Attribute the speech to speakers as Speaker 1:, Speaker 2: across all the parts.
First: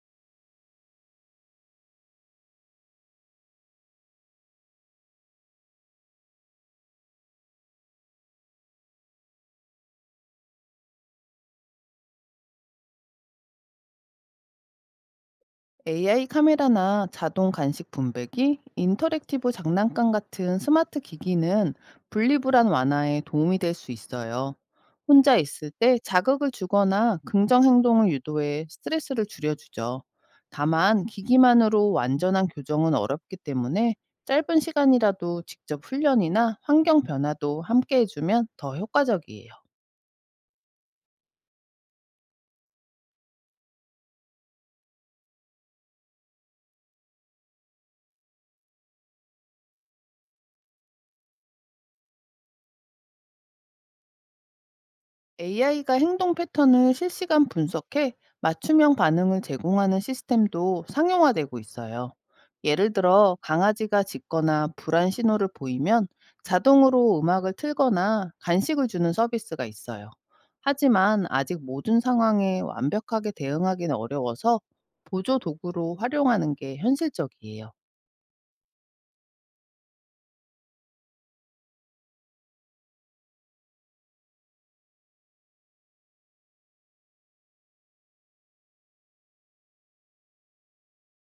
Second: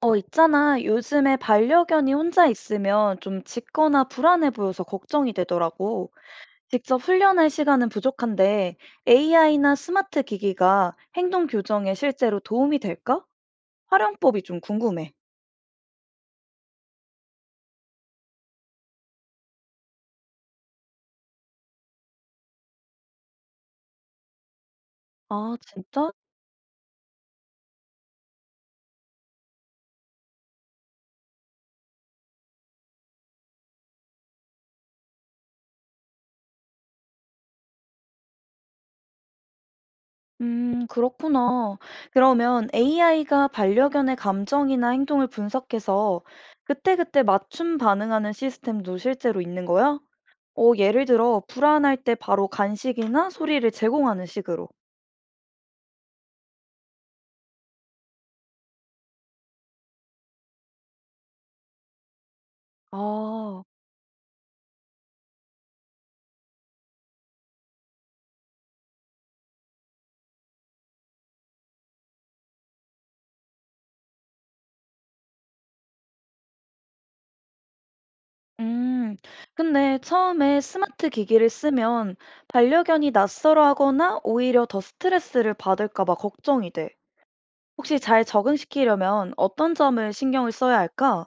Speaker 1: 있잖아. 요즘에 반려견이 혼자 있으면 좀 짖거나 불안해 보여서 걱정이 되더라고. 직접 훈련할 시간은 부족한데 AI나 스마트 기기가 행동 교정에 실제로 도움이 될까? 활용법이 좀 궁금해.
Speaker 2: AI 카메라나 자동 간식 분배기, 인터랙티브 장난감 같은 스마트 기기는 분리불안 완화에 도움이 될 수 있어요. 혼자
Speaker 1: 아,
Speaker 2: 있을 때
Speaker 1: 진짜?
Speaker 2: 자극을 주거나 긍정 행동을 유도해 스트레스를 줄여주죠. 다만 기기만으로 완전한 교정은 어렵기 때문에 짧은 시간이라도 직접 훈련이나 환경 변화도 함께 해주면 더 효과적이에요.
Speaker 1: 그렇구나. 그러면 AI가 반려견의 감정이나 행동을 분석해서 그때그때 맞춤 반응하는 시스템도 실제로 있는 거야? 예를 들어, 불안할 때 바로 간식이나 소리를 제공하는 식으로.
Speaker 2: AI가 행동 패턴을 실시간 분석해 맞춤형 반응을 제공하는 시스템도 상용화되고 있어요. 예를 들어
Speaker 1: 아,
Speaker 2: 강아지가 짖거나 불안 신호를 보이면 자동으로 음악을 틀거나 간식을 주는 서비스가 있어요. 하지만 아직 모든 상황에 완벽하게 대응하기는 어려워서 보조 도구로 활용하는 게 현실적이에요.
Speaker 1: 음, 근데 처음에 스마트 기기를 쓰면 반려견이 낯설어하거나 오히려 더 스트레스를 받을까 봐 걱정이 돼. 혹시 잘 적응시키려면 어떤 점을 신경을 써야 할까?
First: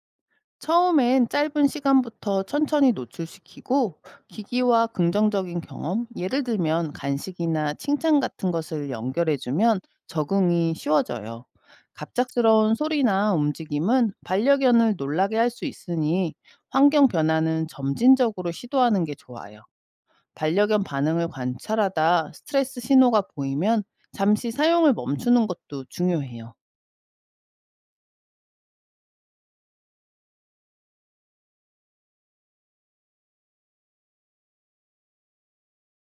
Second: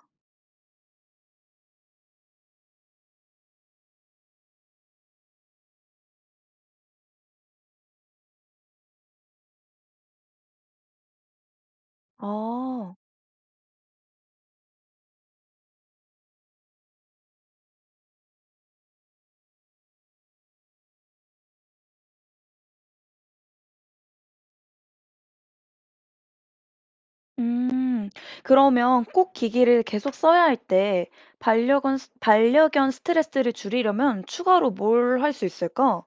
Speaker 2: 처음엔 짧은 시간부터 천천히 노출시키고 기기와 긍정적인 경험, 예를 들면 간식이나 칭찬 같은 것을 연결해주면 적응이 쉬워져요. 갑작스러운
Speaker 1: 아.
Speaker 2: 소리나 움직임은 반려견을 놀라게 할 수 있으니 환경 변화는 점진적으로 시도하는 게 좋아요. 반려견 반응을 관찰하다 스트레스 신호가 보이면 잠시 사용을 멈추는 것도 중요해요.
Speaker 1: 음. 그러면 꼭 기기를 계속 써야 할 때 반려견 스트레스를 줄이려면 추가로 뭘 할 수 있을까?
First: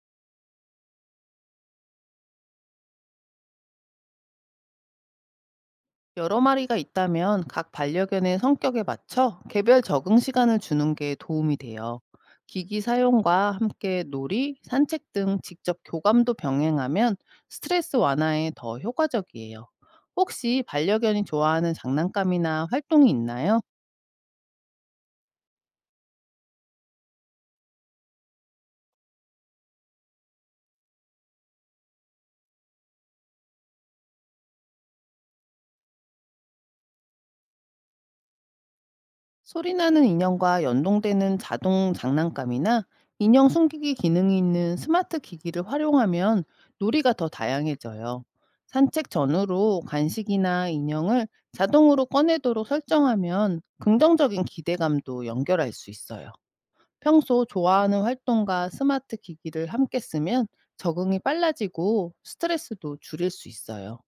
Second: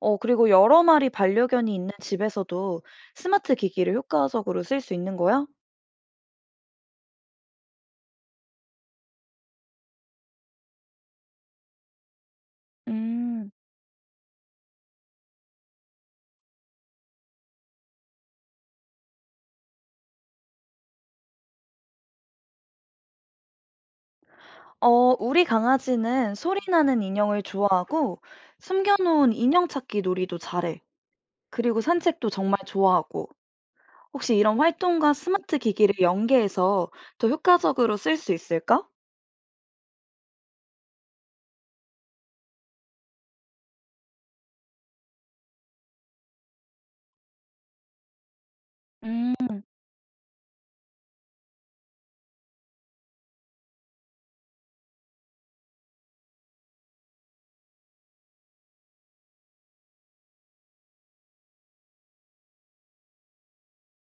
Speaker 1: 그리고 여러 마리 반려견이 있는 집에서도 스마트 기기를 효과적으로 쓸 수 있는 거야?
Speaker 2: 여러 마리가 있다면 각 반려견의 성격에 맞춰 개별 적응 시간을 주는 게 도움이 돼요. 기기 사용과
Speaker 1: 음.
Speaker 2: 함께 놀이, 산책 등 직접 교감도 병행하면 스트레스 완화에 더 효과적이에요. 혹시 반려견이 좋아하는 장난감이나 활동이 있나요?
Speaker 1: 어, 우리 강아지는 소리 나는 인형을 좋아하고 숨겨놓은 인형 찾기 놀이도 잘해. 그리고 산책도 정말 좋아하고. 혹시 이런 활동과 스마트 기기를 연계해서 더 효과적으로 쓸 수 있을까?
Speaker 2: 소리나는 인형과 연동되는 자동 장난감이나 인형 숨기기 기능이 있는 스마트 기기를 활용하면 놀이가 더 다양해져요. 산책
Speaker 1: 음.
Speaker 2: 전후로 간식이나 인형을 자동으로 꺼내도록 설정하면 긍정적인 기대감도 연결할 수 있어요. 평소 좋아하는 활동과 스마트 기기를 함께 쓰면 적응이 빨라지고 스트레스도 줄일 수 있어요.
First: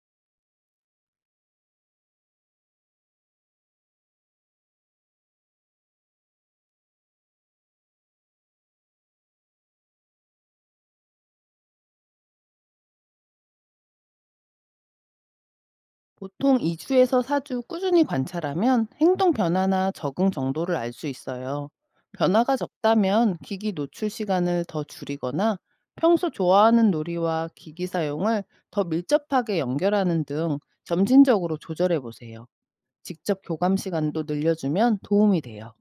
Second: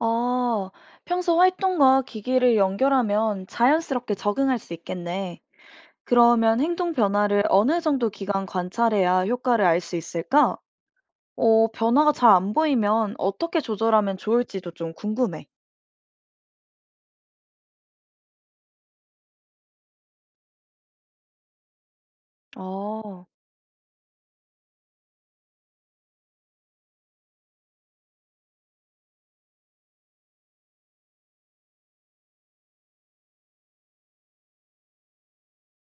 Speaker 1: 아, 평소 활동과 기기를 연결하면 자연스럽게 적응할 수 있겠네. 그러면 행동 변화를 어느 정도 기간 관찰해야 효과를 알 수 있을까? 변화가 잘 안 보이면 어떻게 조절하면 좋을지도 좀 궁금해.
Speaker 2: 보통 2주에서 4주 꾸준히 관찰하면 행동 변화나 적응 정도를 알 수 있어요. 변화가
Speaker 1: 어,
Speaker 2: 적다면 기기 노출 시간을 더 줄이거나 평소 좋아하는 놀이와 기기 사용을 더 밀접하게 연결하는 등 점진적으로 조절해 보세요. 직접 교감 시간도 늘려주면 도움이 돼요.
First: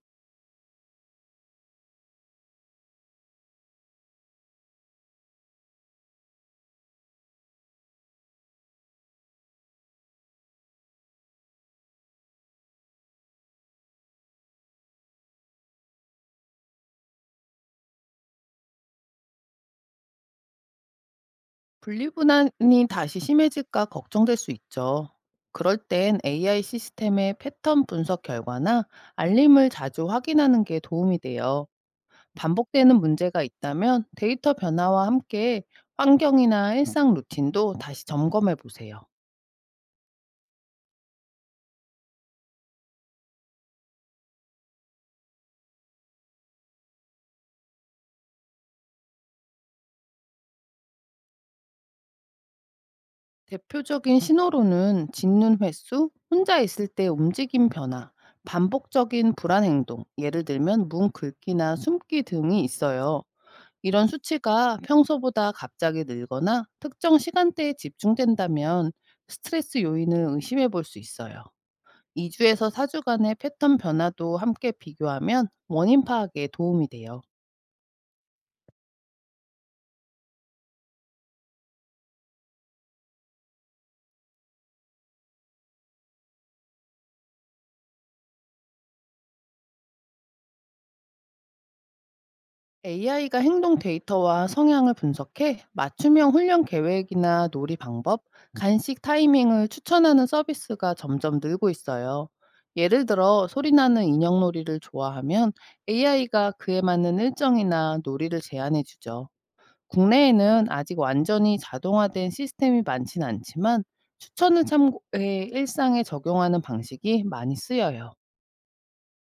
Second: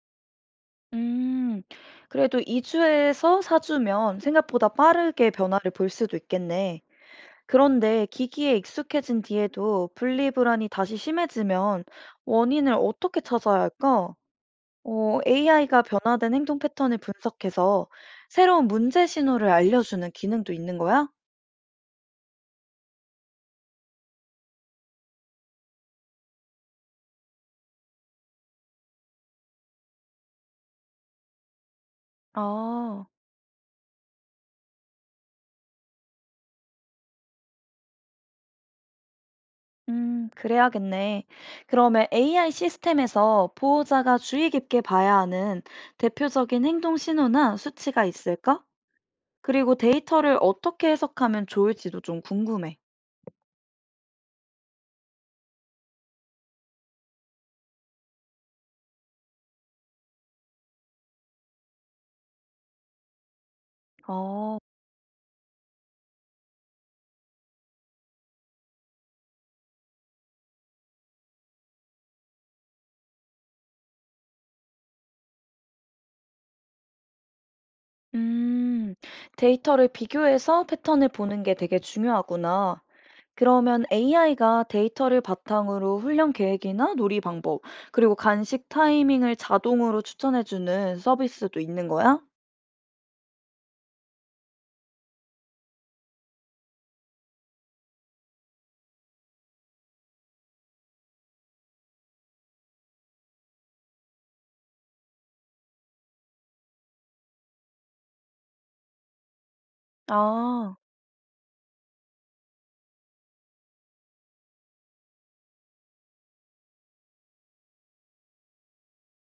Speaker 1: 음, 그래도 2주에서 사주면 생각보다 빠르게 변화를 볼 수도 있겠네. 그런데 기기에 익숙해진 뒤에도 분리불안이 다시 심해지면 원인을 어떻게 찾아야 할까? AI가 변화된 행동 패턴을 분석해서 새로운 문제 신호를 알려주는 기능도 있는 거야?
Speaker 2: 분리불안이 다시 심해질까 걱정될 수 있죠. 그럴 땐 AI 시스템의 패턴 분석 결과나 알림을 자주 확인하는 게 도움이 돼요. 반복되는
Speaker 1: 아,
Speaker 2: 문제가 있다면 데이터 변화와 함께 환경이나 일상 루틴도 다시 점검해 보세요.
Speaker 1: 그래야겠네. 그러면 AI 시스템에서 보호자가 주의 깊게 봐야 하는 대표적인 행동 신호나 수치가 있을까? 그리고 데이터를 어떻게 해석하면 좋을지도 좀 궁금해.
Speaker 2: 대표적인 신호로는 짖는 횟수, 혼자 있을 때 움직임 변화, 반복적인 불안 행동, 예를 들면 문 긁기나 숨기 등이 있어요. 이런
Speaker 1: 어.
Speaker 2: 수치가 평소보다 갑자기 늘거나 특정 시간대에 집중된다면 스트레스 요인을 의심해 볼 수 있어요. 2 주에서 4 주간의 패턴 변화도 함께 비교하면 원인 파악에 도움이 돼요.
Speaker 1: 음, 데이터를 비교해서 패턴을 보는 게 되게 중요하구나. 그러면 AI가 데이터를 바탕으로 훈련 계획이나 놀이 방법, 그리고 간식 타이밍을 자동으로 추천해주는 서비스도 있는 거야?
Speaker 2: AI가 행동 데이터와 성향을 분석해 맞춤형 훈련 계획이나 놀이 방법, 간식 타이밍을 추천하는 서비스가 점점 늘고 있어요. 예를 들어 소리 나는 인형 놀이를 좋아하면 AI가 그에 맞는 일정이나 놀이를 제안해 주죠. 국내에는
Speaker 1: 아,
Speaker 2: 아직 완전히 자동화된 시스템이 많진 않지만 추천을 참고해 일상에 적용하는 방식이 많이 쓰여요.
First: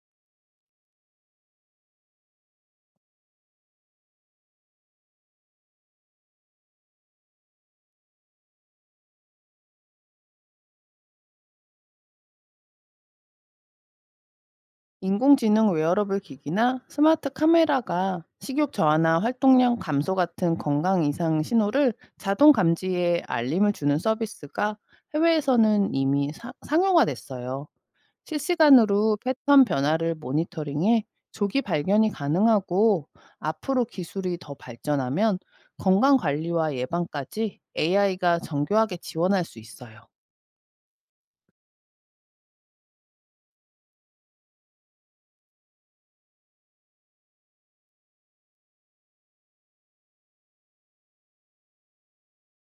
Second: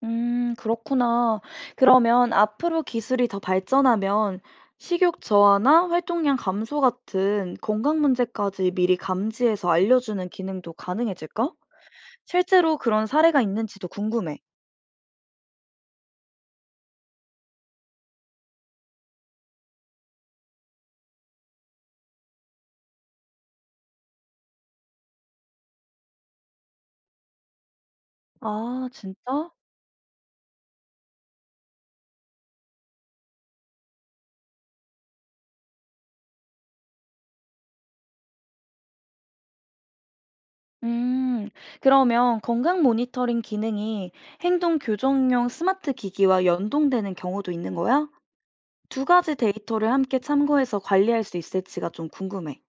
Speaker 1: 그렇구나. 그러면 앞으로 기술이 더 발전하면 식욕 저하나 활동량 감소 같은 건강 문제까지 미리 감지해서 알려주는 기능도 가능해질까? 실제로 그런 사례가 있는지도 궁금해.
Speaker 2: 인공지능 웨어러블 기기나 스마트 카메라가 식욕 저하나 활동량 감소 같은 건강 이상 신호를 자동 감지해 알림을 주는 서비스가 해외에서는 이미 상용화됐어요.
Speaker 1: 아
Speaker 2: 실시간으로
Speaker 1: 진짜?
Speaker 2: 패턴 변화를 모니터링해 조기 발견이 가능하고, 앞으로 기술이 더 발전하면 건강 관리와 예방까지 AI가 정교하게 지원할 수 있어요.
Speaker 1: 음. 그러면 건강 모니터링 기능이 행동 교정용 스마트 기기와 연동되는 경우도 있는 거야? 두 가지 데이터를 함께 참고해서 관리할 수 있을지가 좀 궁금해.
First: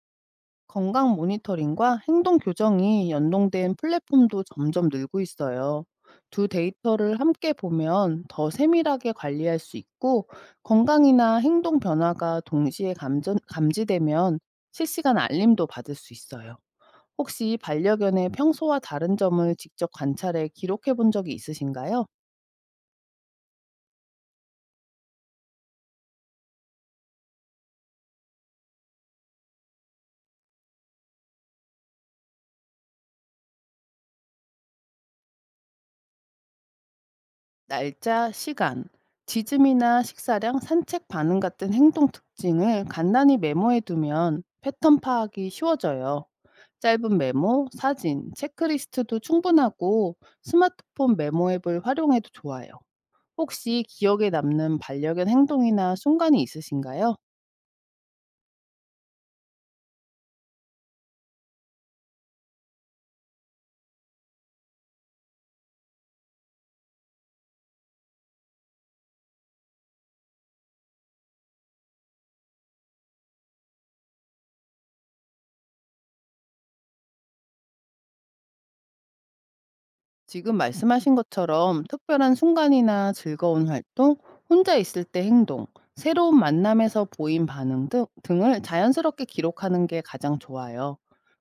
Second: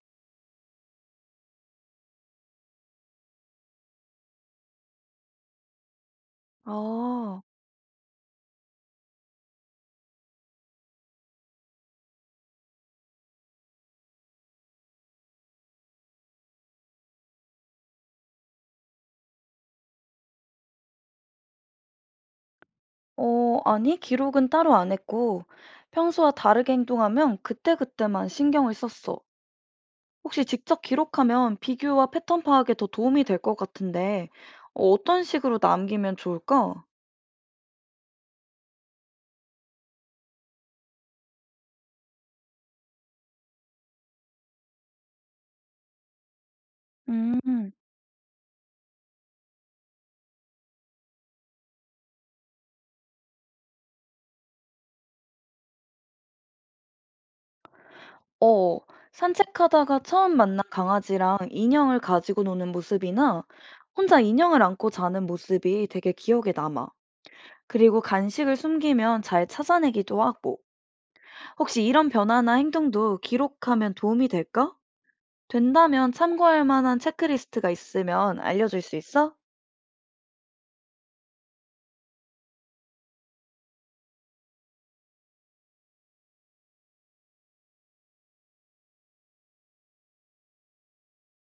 Speaker 2: 건강 모니터링과 행동 교정이 연동된 플랫폼도 점점 늘고 있어요. 두 데이터를
Speaker 1: 아.
Speaker 2: 함께 보면 더 세밀하게 관리할 수 있고, 건강이나 행동 변화가 동시에 감지되면 실시간 알림도 받을 수 있어요. 혹시 반려견의 평소와 다른 점을 직접 관찰해 기록해 본 적이 있으신가요?
Speaker 1: 아니, 기록은 따로 안 했고, 평소와 다르게 행동하면 그때그때만 신경을 썼어. 혹시 직접 기록하면 비교와 패턴 파악에 더 도움이 될 것 같은데, 어떤 식으로 남기면 좋을까?
Speaker 2: 날짜, 시간, 지짐이나 식사량, 산책 반응 같은 행동 특징을 간단히 메모해 두면 패턴 파악이 쉬워져요. 짧은 메모,
Speaker 1: 음.
Speaker 2: 사진, 체크리스트도 충분하고 스마트폰 메모 앱을 활용해도 좋아요. 혹시 기억에 남는 반려견 행동이나 순간이 있으신가요?
Speaker 1: 어, 산책하다가 처음 만난 강아지랑 인형을 가지고 노는 모습이나 혼자 인형을 안고 자는 모습이 되게 기억에 남아. 그리고 간식을 숨기면 잘 찾아내기도 하고. 혹시 이런 변화나 행동도 기록하면 도움이 될까? 된다면 참고할 만한 체크리스트가 있으면 알려줄 수 있어?
Speaker 2: 지금 말씀하신 것처럼 특별한 순간이나 즐거운 활동, 혼자 있을 때 행동, 새로운 만남에서 보인 반응 등을 자연스럽게 기록하는 게 가장 좋아요.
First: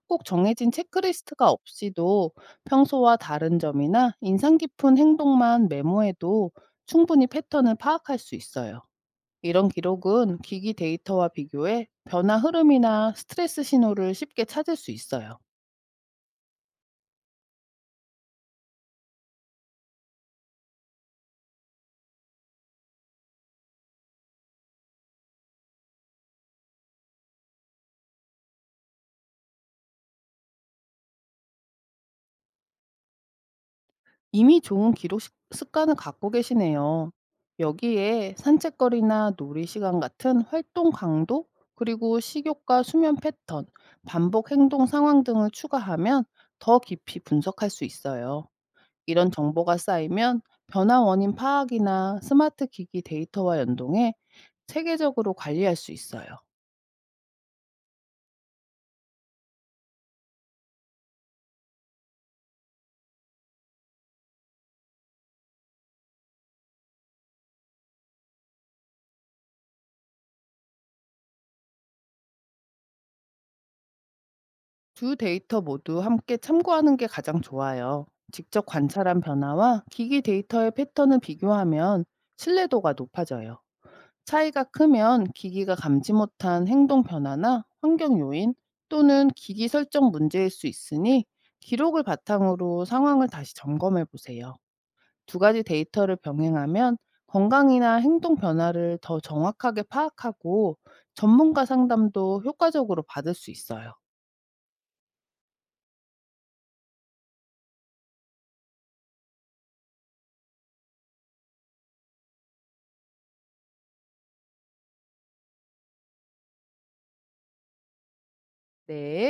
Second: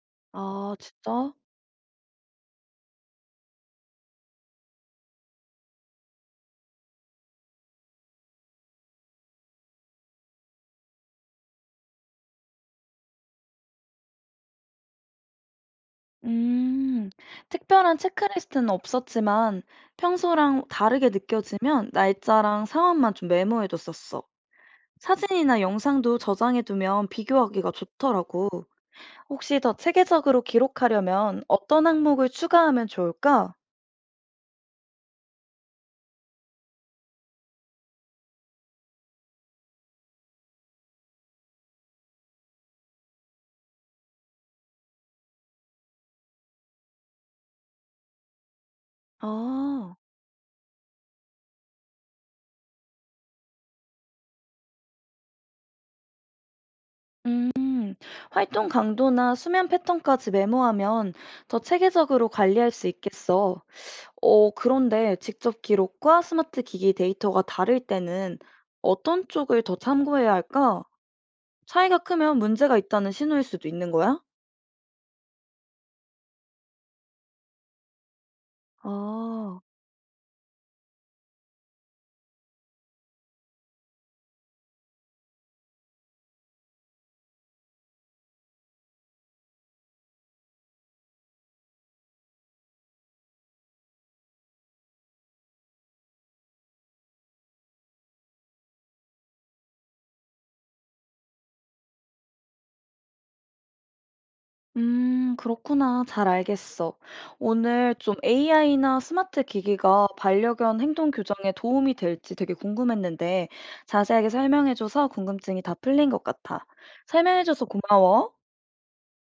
Speaker 2: 꼭 정해진
Speaker 1: 아, 진짜?
Speaker 2: 체크리스트가 없이도 평소와 다른 점이나 인상 깊은 행동만 메모해도 충분히 패턴을 파악할 수 있어요. 이런 기록은 기기 데이터와 비교해 변화 흐름이나 스트레스 신호를 쉽게 찾을 수 있어요.
Speaker 1: 음, 특별한 체크리스트는 없었지만 평소랑 다르게 느껴지면 날짜랑 상황만 좀 메모해뒀었어. 사진이나 영상도 저장해두면 비교하기가 좋더라고. 혹시 더 체계적으로 기록하려면 어떤 항목을 추가하면 좋을까?
Speaker 2: 이미 좋은 기록 습관을 갖고 계시네요. 여기에 산책거리나 놀이 시간 같은 활동 강도, 그리고 식욕과 수면 패턴, 반복 행동 상황 등을 추가하면 더 깊이 분석할 수 있어요. 이런 정보가
Speaker 1: 아,
Speaker 2: 쌓이면 변화 원인 파악이나 스마트 기기 데이터와 연동해 체계적으로 관리할 수 있어요.
Speaker 1: 음, 활동 강도나 수면 패턴까지 메모하면 더 체계적으로 관리할 수 있겠어. 그런데 직접 기록과 스마트 기기 데이터가 다를 때는 어떤 쪽을 더 참고해야 할까? 차이가 크면 문제가 있다는 신호일 수도 있는 거야?
Speaker 2: 두 데이터 모두 함께 참고하는 게 가장 좋아요. 직접 관찰한
Speaker 1: 아.
Speaker 2: 변화와 기기 데이터의 패턴을 비교하면 신뢰도가 높아져요. 차이가 크면 기기가 감지 못한 행동 변화나 환경 요인, 또는 기기 설정 문제일 수 있으니 기록을 바탕으로 상황을 다시 점검해 보세요. 두 가지 데이터를 병행하면 건강이나 행동 변화를 더 정확하게 파악하고 전문가 상담도 효과적으로 받을 수 있어요.
Speaker 1: 그렇구나. 잘 알겠어. 오늘 좀 AI나 스마트 기기가 반려견 행동 교정에 도움이 될지 되게 궁금했는데 자세하게 설명해줘서 궁금증이 다 풀린 것 같아. 설명해줘서 고마워.
Speaker 2: 네.